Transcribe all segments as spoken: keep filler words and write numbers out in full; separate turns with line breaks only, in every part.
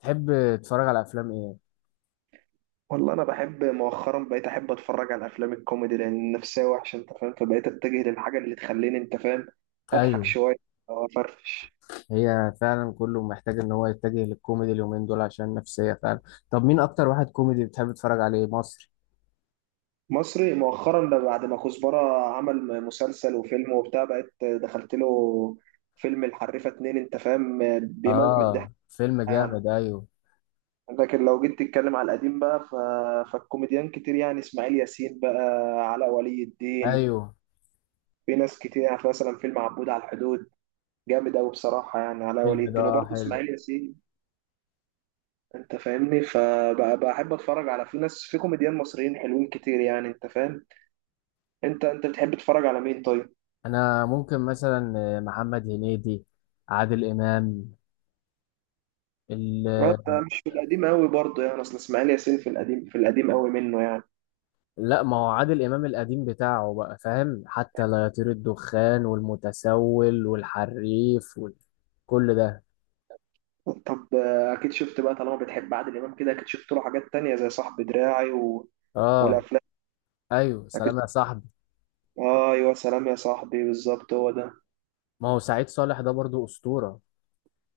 تحب تتفرج على افلام ايه؟
والله انا بحب مؤخرا، بقيت احب اتفرج على افلام الكوميدي لان النفسيه وحشه، انت فاهم، فبقيت اتجه للحاجه اللي تخليني، انت فاهم، اضحك
ايوه.
شويه او افرفش.
هي فعلا كله محتاج ان هو يتجه للكوميدي اليومين دول عشان نفسية فعلا. طب مين اكتر واحد كوميدي بتحب تتفرج عليه مصري؟
مصري مؤخرا ده بعد ما كزبره عمل مسلسل وفيلم وبتاع، بقيت دخلت له فيلم الحريفه اتنين، انت فاهم، بيموت من الضحك.
اه فيلم
يعني
جامد ايوه.
لكن لو جيت تتكلم على القديم بقى ف... فالكوميديان كتير، يعني اسماعيل ياسين بقى، علاء ولي الدين.
ايوه
في ناس كتير يعني، مثلا فيلم عبود على الحدود جامد قوي بصراحه، يعني علاء ولي
الفيلم ده
الدين
آه
وبرضه
حلو.
اسماعيل ياسين. انت فاهمني، فبحب اتفرج على في ناس، في كوميديان مصريين حلوين كتير يعني، انت فاهم. انت انت بتحب تتفرج على مين طيب؟
انا ممكن مثلا محمد هنيدي، عادل امام، ال...
انت مش في القديم قوي برضه، يعني اصل اسماعيل ياسين في القديم، في القديم قوي منه يعني.
لا ما هو عادل امام القديم بتاعه بقى فاهم، حتى لا يطير الدخان والمتسول والحريف وكل ده.
طب آه، اكيد شفت بقى، طالما بتحب عادل امام كده اكيد شفت له حاجات تانية زي صاحب دراعي و...
اه
والافلام.
ايوه
اكيد.
سلام يا صاحبي.
آه، ايوه، سلام يا صاحبي، بالظبط هو ده.
ما هو سعيد صالح ده برضو أسطورة.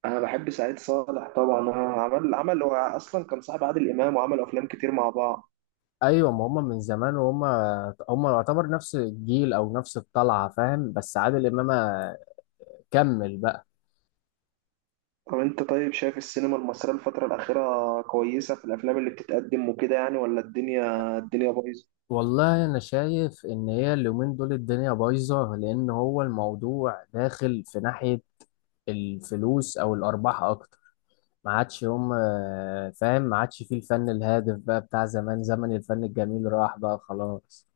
انا بحب سعيد صالح طبعا. آه، عمل عمل هو اصلا كان صاحب عادل امام وعملوا افلام كتير مع بعض.
أيوة ما هم من زمان، وهم هم يعتبر نفس الجيل أو نفس الطلعة فاهم، بس عادل إمام كمل بقى.
طب انت، طيب شايف السينما المصرية الفترة الأخيرة كويسة في الأفلام اللي بتتقدم وكده يعني؟ ولا الدنيا الدنيا بايظة؟
والله أنا شايف إن هي اليومين دول الدنيا بايظة، لأن هو الموضوع داخل في ناحية الفلوس أو الأرباح أكتر. ما عادش هم فاهم، ما عادش فيه الفن الهادف بقى بتاع زمان، زمن الفن الجميل راح بقى خلاص.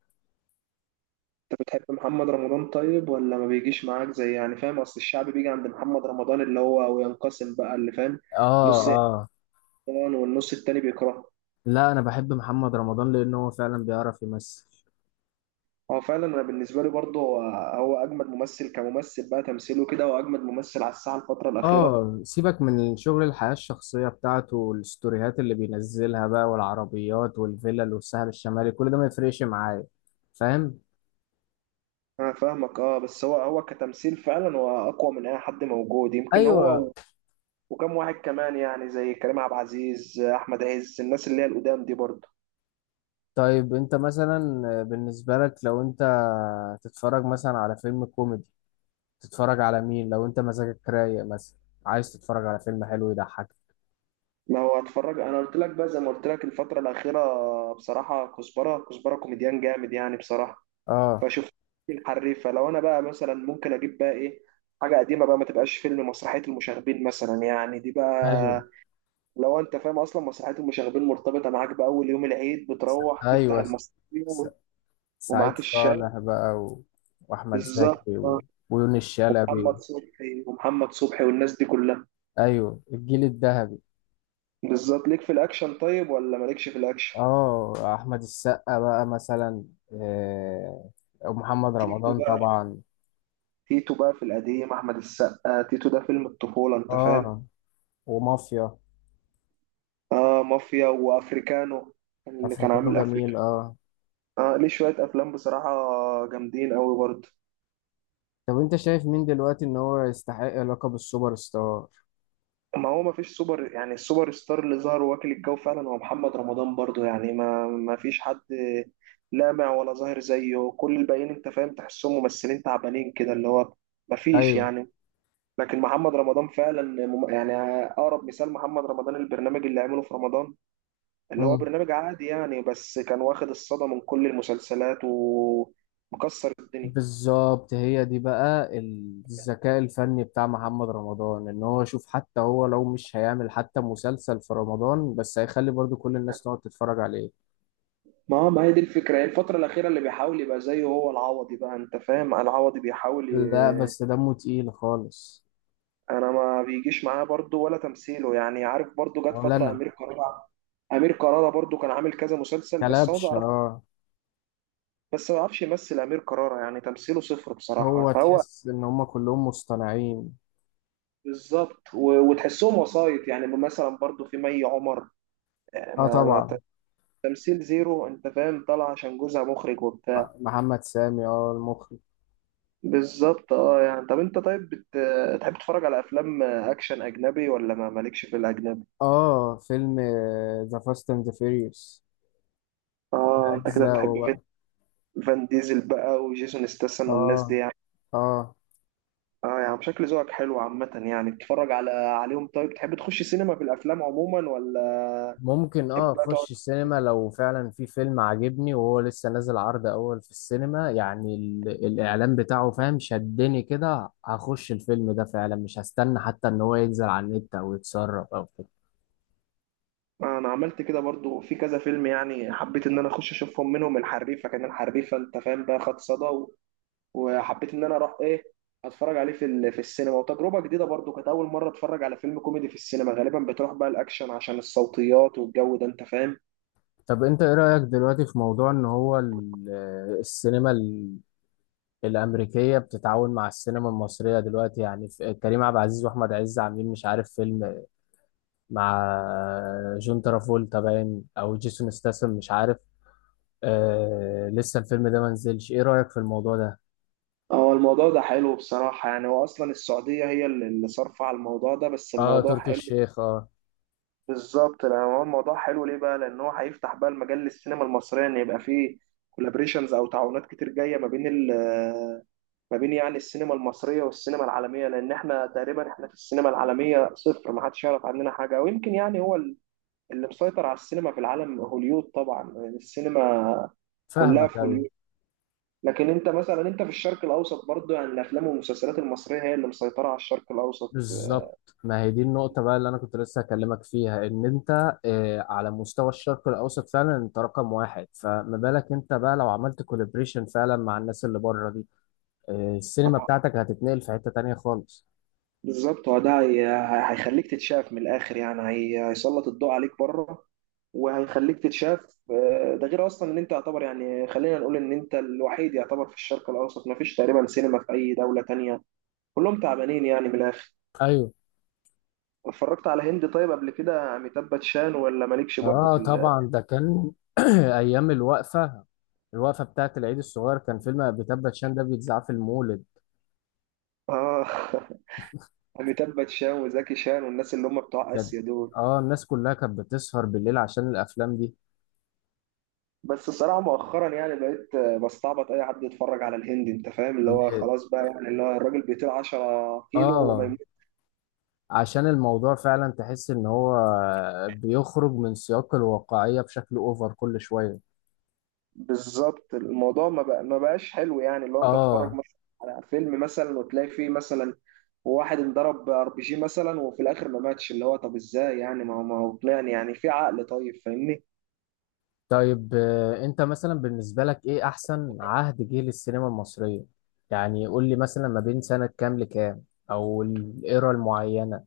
انت بتحب محمد رمضان طيب، ولا ما بيجيش معاك زي يعني، فاهم؟ أصل الشعب بيجي عند محمد رمضان اللي هو وينقسم بقى، اللي فاهم،
آه.
نص
آه.
يحترم والنص التاني بيكرهه.
لا أنا بحب محمد رمضان لأن هو فعلا بيعرف يمثل.
هو فعلا أنا بالنسبة لي برضه، هو هو أجمد ممثل كممثل بقى، تمثيله كده، هو أجمد ممثل على الساحة الفترة الأخيرة.
اه سيبك من الشغل، الحياة الشخصية بتاعته والستوريهات اللي بينزلها بقى والعربيات والفلل والساحل الشمالي كل ده ما يفرقش معايا، فاهم.
أنا فاهمك أه، بس هو هو كتمثيل فعلا هو أقوى من أي حد موجود، يمكن
ايوه.
هو. وكم واحد كمان يعني، زي كريم عبد العزيز، احمد عز، الناس اللي هي القدام دي برضه.
طيب انت مثلا بالنسبة لك لو انت تتفرج مثلا على فيلم كوميدي، تتفرج على مين لو انت مزاجك رايق مثلا، عايز تتفرج على فيلم حلو يضحك؟
ما هو هتفرج، انا قلت لك بقى زي ما قلت لك الفتره الاخيره بصراحه، كزبره كزبره كوميديان جامد يعني بصراحه.
اه
فشفت الحريفه. لو انا بقى مثلا ممكن اجيب بقى ايه حاجه قديمه بقى، ما تبقاش فيلم، مسرحيه المشاغبين مثلا يعني دي بقى.
ايوه.
لو انت فاهم اصلا مسرحيه المشاغبين مرتبطه معاك باول يوم العيد،
س-
بتروح تفتح
ايوه. س- س-
المسرحيه
سعيد
ومعاك الشاي.
صالح بقى و... واحمد
بالظبط.
زكي و... ويونس شلبي.
محمد صبحي ومحمد صبحي والناس دي كلها.
ايوه الجيل الذهبي.
بالظبط. ليك في الاكشن طيب، ولا مالكش في الاكشن؟
اه احمد السقا بقى مثلا، آه، ومحمد
تيتو
رمضان
بقى
طبعا.
تيتو بقى في القديم، احمد السقا تيتو، ده فيلم الطفوله، انت فاهم.
اه ومافيا.
اه، مافيا وافريكانو، اللي كان
افريكانو
عامل افريكا.
جميل اه.
اه، ليه شويه افلام بصراحه جامدين قوي برضه.
طب انت شايف مين دلوقتي ان هو يستحق لقب السوبر ستار؟
ما هو ما فيش سوبر، يعني السوبر ستار اللي ظهر واكل الجو فعلا هو محمد رمضان برضه يعني. ما ما فيش حد لامع ولا ظاهر زيه، كل الباقيين انت فاهم تحسهم ممثلين تعبانين كده، اللي هو ما فيش
ايوه.
يعني. لكن محمد رمضان فعلا مم- يعني اقرب مثال محمد رمضان البرنامج اللي عمله في رمضان، اللي هو
مم.
برنامج عادي يعني، بس كان واخد الصدى من كل المسلسلات ومكسر الدنيا.
بالظبط، هي دي بقى الذكاء الفني بتاع محمد رمضان، ان هو شوف حتى هو لو مش هيعمل حتى مسلسل في رمضان بس هيخلي برضو كل الناس تقعد تتفرج عليه.
ما هو ما هي دي الفكرة، هي الفترة الأخيرة اللي بيحاول يبقى زيه هو العوضي بقى، أنت فاهم، العوضي بيحاول
لا
ي...
بس دمه تقيل خالص.
أنا ما بيجيش معاه برضه، ولا تمثيله يعني، عارف، برضه جت
ولا
فترة
انا.
أمير كرارة. أمير كرارة برضه كان عامل كذا مسلسل، بس هو
كلبش
بيعرف،
اه.
بس ما بيعرفش يمثل أمير كرارة، يعني تمثيله صفر بصراحة.
هو
فهو
تحس ان هم كلهم مصطنعين.
بالظبط. و- وتحسهم وسايط يعني، مثلا برضو في مي عمر. آه،
اه
ما ما
طبعا.
ت- تمثيل زيرو، انت فاهم، طالع عشان جوزها مخرج
م-
وبتاع.
محمد سامي، اه المخرج.
بالظبط اه يعني. طب انت، طيب بت... تحب تتفرج على افلام اكشن اجنبي، ولا ما مالكش في الاجنبي؟
اه فيلم ذا فاست اند فيريوس، كل
اه، انت كده بتحب
اجزاءه بقى.
فين- فان ديزل بقى، وجيسون ستاثام، والناس دي
اه.
يعني.
اه.
اه يعني شكل ذوقك حلو عامة يعني، بتتفرج على عليهم. طيب تحب تخش سينما في الافلام عموما، ولا
ممكن
تحب
اه
بقى تقعد؟
اخش السينما لو فعلا في فيلم عاجبني وهو لسه نازل عرض اول في السينما، يعني ال... الاعلان بتاعه فاهم شدني كده، هخش الفيلم ده فعلا مش هستنى حتى ان هو ينزل على النت او يتسرب او كده.
انا عملت كده برضو في كذا فيلم، يعني حبيت ان انا اخش اشوفهم، منهم الحريفه. كان الحريفه انت فاهم بقى خد صدى، و- وحبيت ان انا اروح ايه، اتفرج عليه في ال- في السينما، وتجربه جديده برضو، كانت اول مره اتفرج على فيلم كوميدي في السينما. غالبا بتروح بقى الاكشن عشان الصوتيات والجو ده، انت فاهم.
طب انت ايه رأيك دلوقتي في موضوع ان هو ال- آه، السينما الأمريكية بتتعاون مع السينما المصرية دلوقتي، يعني في- كريم عبد العزيز وأحمد عز عاملين مش عارف فيلم مع جون ترافولتا باين أو جيسون ستاثام مش عارف، آه لسه الفيلم ده منزلش، إيه رأيك في الموضوع ده؟
هو الموضوع ده حلو بصراحه يعني، هو اصلا السعوديه هي اللي اللي صارفه على الموضوع ده، بس
آه
الموضوع
تركي
حلو.
الشيخ آه.
بالظبط، لأن هو الموضوع حلو ليه بقى؟ لان هو هيفتح بقى المجال للسينما المصريه، ان يبقى فيه كولابريشنز او تعاونات كتير جايه ما بين ال ما بين يعني السينما المصريه والسينما العالميه، لان احنا تقريبا احنا في السينما العالميه صفر، ما حدش يعرف عننا حاجه. ويمكن يعني هو اللي مسيطر على السينما في العالم هوليود طبعا، يعني السينما كلها
فاهمك
في
أيوه
هوليود. لكن انت مثلا، انت في الشرق الاوسط برضه، يعني الافلام والمسلسلات المصريه هي اللي مسيطره على الشرق الاوسط.
بالظبط، ما هي دي النقطة بقى اللي أنا كنت لسه هكلمك فيها، إن أنت آه على مستوى الشرق الأوسط فعلا أنت رقم واحد، فما بالك أنت بقى لو عملت كولابريشن فعلا مع الناس اللي بره دي، آه، السينما بتاعتك هتتنقل في حتة تانية خالص.
بالظبط هو ده، هي- هي- هيخليك تتشاف من الاخر يعني، هي- هيسلط الضوء عليك بره وهيخليك تتشاف. آه، ده غير اصلا ان انت يعتبر يعني، خلينا نقول ان انت الوحيد يعتبر في الشرق الاوسط، ما فيش تقريبا سينما في اي دوله تانية، كلهم تعبانين يعني من الاخر.
ايوه.
اتفرجت على هند طيب قبل كده؟ اميتاب باتشان، ولا مالكش برضه
اه
في ال...
طبعا ده كان ايام الوقفة، الوقفة بتاعت العيد الصغير كان فيلم بتبت شان ده بيتذاع في المولد.
اه اميتاب باتشان وزكي شان والناس اللي هم بتوع
بجد.
اسيا دول.
اه الناس كلها كانت بتسهر بالليل عشان الافلام دي.
بس الصراحة مؤخرا يعني بقيت بستعبط أي حد يتفرج على الهندي، أنت فاهم، اللي هو خلاص بقى يعني اللي هو الراجل بيطير عشرة كيلو وما
اه.
يموت.
عشان الموضوع فعلا تحس ان هو بيخرج من سياق الواقعية بشكل اوفر كل شوية.
بالظبط، الموضوع ما بقى ما بقاش حلو يعني، اللي هو أنت تتفرج
اه.
مثلا على فيلم مثلا، وتلاقي فيه مثلا واحد انضرب ار بي جي مثلا، وفي الآخر ما ماتش، اللي هو طب إزاي يعني؟ ما هو ما هو يعني يعني في عقل طيب؟ فاهمني.
طيب آه، انت مثلا بالنسبة لك ايه احسن عهد جه للسينما المصرية؟ يعني قول لي مثلا ما بين سنة كام لكام، او الايرا المعينة.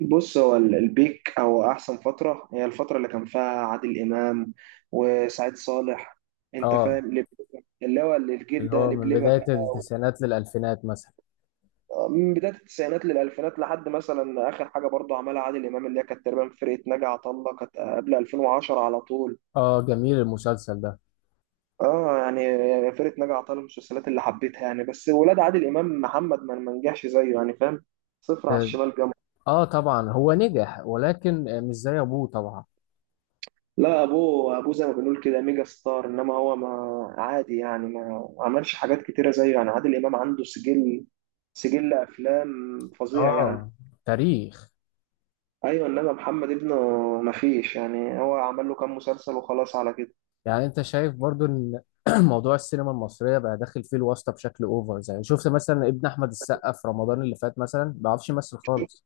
بص هو ال- البيك او احسن فتره، هي الفتره اللي كان فيها عادل امام وسعيد صالح، انت
اه
فاهم، لب- اللي هو الجيل
اللي
ده
هو من
لبلبه
بداية
بقى،
التسعينات للالفينات مثلا.
و- من بدايه التسعينات للالفينات، لحد مثلا اخر حاجه برضه عملها عادل امام اللي هي كانت تقريبا فرقه ناجي عطا الله، كانت قبل ألفين وعشرة على طول.
اه جميل المسلسل ده.
اه يعني فرقه ناجي عطا الله من المسلسلات اللي حبيتها يعني، بس ولاد عادل امام، محمد ما ما نجحش زيه يعني، فاهم، صفر على
اه
الشمال جنب.
آه، طبعا هو نجح ولكن آه، مش زي ابوه طبعا.
لا ابوه ابوه زي ما بنقول كده ميجا ستار، انما هو ما عادي يعني، ما عملش حاجات كتيره زيه يعني. عادل امام عنده سجل سجل افلام فظيع يعني.
اه تاريخ.
ايوه انما محمد ابنه ما فيش يعني، هو عمل له كام مسلسل وخلاص على كده.
يعني انت شايف برضو ان موضوع السينما المصرية بقى داخل فيه الواسطة بشكل اوفر، زي شفت مثلا ابن احمد السقا في رمضان اللي فات مثلا ما بيعرفش يمثل خالص.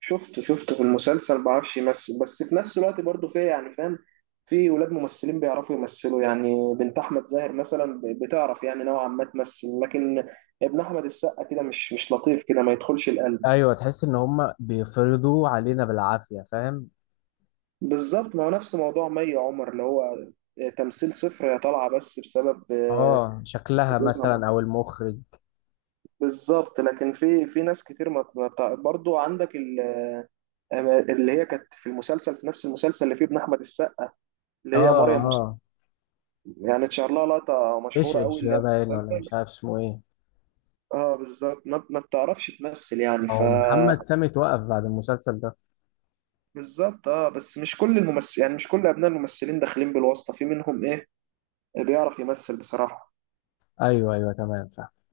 شفته شفته في المسلسل ما بعرفش يمثل، بس في نفس الوقت برضه في يعني، فاهم، في ولاد ممثلين بيعرفوا يمثلوا يعني، بنت احمد زاهر مثلا ب- بتعرف يعني نوعا ما تمثل، لكن ابن احمد السقا كده مش مش لطيف، كده ما يدخلش القلب.
ايوه تحس ان هم بيفرضوا علينا بالعافيه، فاهم.
بالظبط، ما هو نفس موضوع مي عمر، اللي هو تمثيل صفر، هي طالعه بس بسبب آه،
اه شكلها
جوزها
مثلا
مر-
او المخرج.
بالظبط، لكن في في ناس كتير ما ما بتاع- برضو عندك ال- اللي هي كانت في المسلسل، في نفس المسلسل اللي فيه ابن احمد السقا، اللي
اه.
هي مريم مصطفى.
اه
يعني اتشهر لها لقطه
ايش
مشهوره قوي
ايش
اللي
ده
هي
باين
في
ولا
المسلسل.
مش عارف اسمه ايه.
اه بالظبط، ما, ما بتعرفش تمثل يعني ف
او محمد سامي توقف بعد المسلسل ده.
بالظبط اه، بس مش كل الممثل يعني، مش كل ابناء الممثلين داخلين بالواسطه، في منهم ايه بيعرف يمثل بصراحه.
ايوه ايوه تمام فاهم.